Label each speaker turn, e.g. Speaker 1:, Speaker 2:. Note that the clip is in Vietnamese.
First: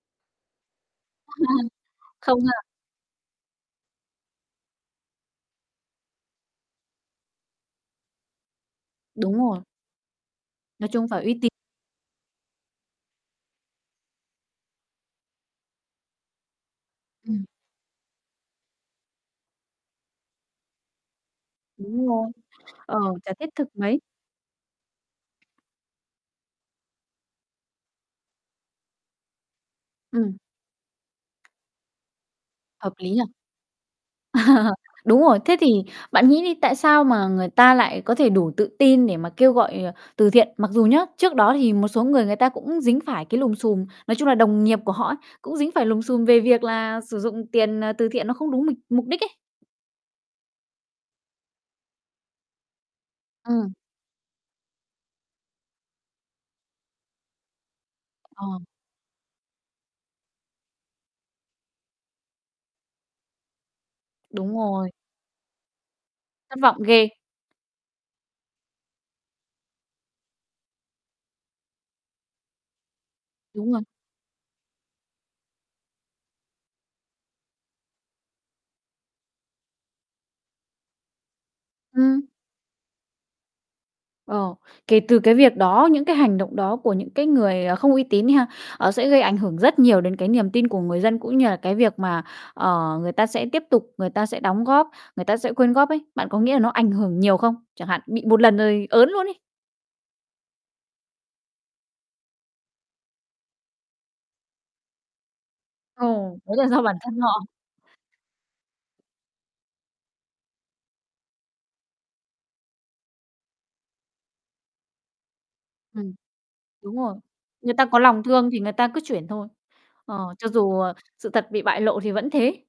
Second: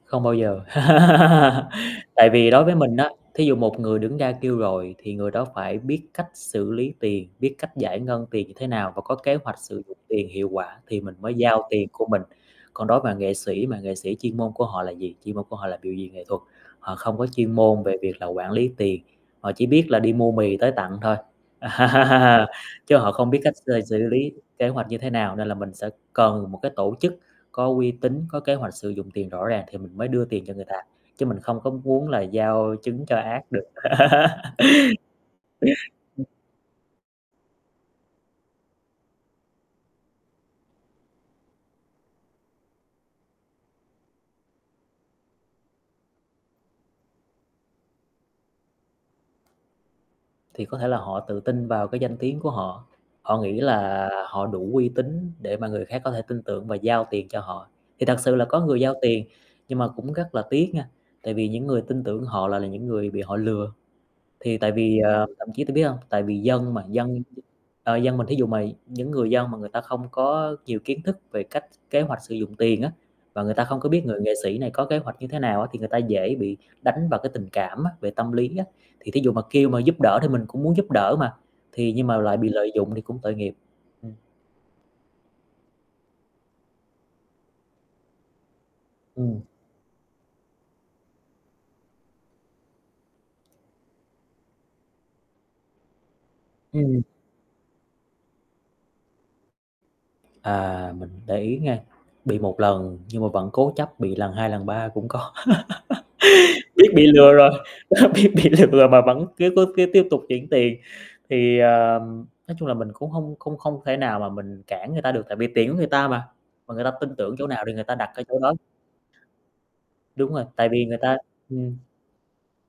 Speaker 1: Không bao giờ. Tại
Speaker 2: Không
Speaker 1: vì
Speaker 2: ha.
Speaker 1: đối với mình á, thí dụ một người đứng ra kêu gọi thì người đó phải biết cách xử lý tiền, biết cách giải ngân tiền như thế nào và có
Speaker 2: Đúng
Speaker 1: kế
Speaker 2: rồi.
Speaker 1: hoạch sử dụng tiền hiệu quả
Speaker 2: Nói
Speaker 1: thì
Speaker 2: chung
Speaker 1: mình
Speaker 2: phải
Speaker 1: mới
Speaker 2: uy tín.
Speaker 1: giao tiền của mình. Còn đối mà nghệ sĩ, mà nghệ sĩ chuyên môn của họ là gì? Chuyên môn của họ là biểu diễn nghệ thuật, họ không có
Speaker 2: Ừm.
Speaker 1: chuyên môn về việc là quản lý tiền, họ chỉ biết là đi mua mì tới tặng thôi,
Speaker 2: Đúng rồi.
Speaker 1: chứ
Speaker 2: Ờ,
Speaker 1: họ không
Speaker 2: chả
Speaker 1: biết
Speaker 2: thiết
Speaker 1: cách
Speaker 2: thực
Speaker 1: xơi xử
Speaker 2: mấy.
Speaker 1: lý kế hoạch như thế nào, nên là mình sẽ cần một cái tổ chức có uy tín, có kế hoạch sử dụng tiền rõ ràng thì mình mới đưa
Speaker 2: Ừm.
Speaker 1: tiền cho người ta, chứ mình không có muốn là giao
Speaker 2: Hợp
Speaker 1: trứng
Speaker 2: lý
Speaker 1: cho
Speaker 2: nhỉ?
Speaker 1: ác được.
Speaker 2: Ờ, đúng rồi. Thế thì bạn nghĩ đi, tại sao mà người ta lại có thể đủ tự tin để mà kêu gọi, ờ, từ thiện? Mặc dù nhá, trước đó thì một số người người ta cũng dính phải cái lùm xùm, nói chung là đồng nghiệp của họ á cũng dính phải lùm xùm về việc là sử dụng tiền, à, từ thiện nó không đúng mịt mục đích ấy.
Speaker 1: Thì có thể là họ tự tin vào cái danh tiếng của họ, họ nghĩ
Speaker 2: Ừm.
Speaker 1: là họ đủ uy tín để mà người khác có thể tin tưởng và giao tiền cho họ, thì thật sự là có
Speaker 2: Ờ.
Speaker 1: người giao tiền. Nhưng mà cũng rất là tiếc nha, tại vì những người tin tưởng họ lại là những người bị họ lừa,
Speaker 2: Đúng
Speaker 1: thì tại
Speaker 2: rồi.
Speaker 1: vì, ờ thậm chí t biết hông? Tại vì
Speaker 2: Thất
Speaker 1: dân
Speaker 2: vọng
Speaker 1: mà
Speaker 2: ghê!
Speaker 1: dân, ờ, dân mình thí dụ mà những người dân mà người ta không có nhiều kiến thức về cách kế hoạch sử dụng tiền á, và người ta
Speaker 2: Đúng
Speaker 1: không
Speaker 2: rồi.
Speaker 1: có biết người nghệ sĩ này có kế hoạch như thế nào á, thì người ta dễ bị đánh vào cái tình cảm á, về tâm lý á. Thì thí dụ mà kêu mà giúp đỡ thì mình cũng muốn giúp đỡ mà, thì nhưng mà
Speaker 2: Ừm.
Speaker 1: lại bị lợi dụng thì cũng tội nghiệp, ừm.
Speaker 2: Ờ, kể từ cái việc đó, những cái hành động đó của những cái người, ờ, không uy tín đi ha, ờ, sẽ gây ảnh
Speaker 1: Ừm.
Speaker 2: hưởng rất nhiều đến cái niềm tin của người dân cũng như là cái việc mà, ờ, người ta sẽ tiếp tục, người ta sẽ đóng góp, người ta sẽ quyên góp ấy. Bạn có nghĩa là nó ảnh
Speaker 1: Ừm.
Speaker 2: hưởng nhiều không? Chẳng hạn, bị 1 lần rồi ớn luôn ấy.
Speaker 1: À, mình để ý nghe, bị 1 lần nhưng mà vẫn cố chấp bị lần 2, lần 3 cũng có.
Speaker 2: Ờ, đấy là do
Speaker 1: Biết
Speaker 2: bản
Speaker 1: bị
Speaker 2: thân
Speaker 1: lừa
Speaker 2: họ.
Speaker 1: rồi, đó biết bị lừa mà vẫn cứ cố cứ tiếp tục chuyển tiền, thì, ờm, nói chung là mình cũng hông không không thể nào mà mình cản người ta được, tại vì tiền của người ta
Speaker 2: Ừm,
Speaker 1: mà, mà người ta
Speaker 2: đúng rồi.
Speaker 1: tin tưởng chỗ nào thì
Speaker 2: Người
Speaker 1: người
Speaker 2: ta
Speaker 1: ta
Speaker 2: có
Speaker 1: đặt ở
Speaker 2: lòng
Speaker 1: chỗ
Speaker 2: thương
Speaker 1: đó.
Speaker 2: thì người ta cứ chuyển thôi, ờ,
Speaker 1: Đúng rồi,
Speaker 2: cho
Speaker 1: tại
Speaker 2: dù,
Speaker 1: vì
Speaker 2: ờ,
Speaker 1: người ta
Speaker 2: sự thật bị bại
Speaker 1: ừm.
Speaker 2: lộ thì vẫn thế.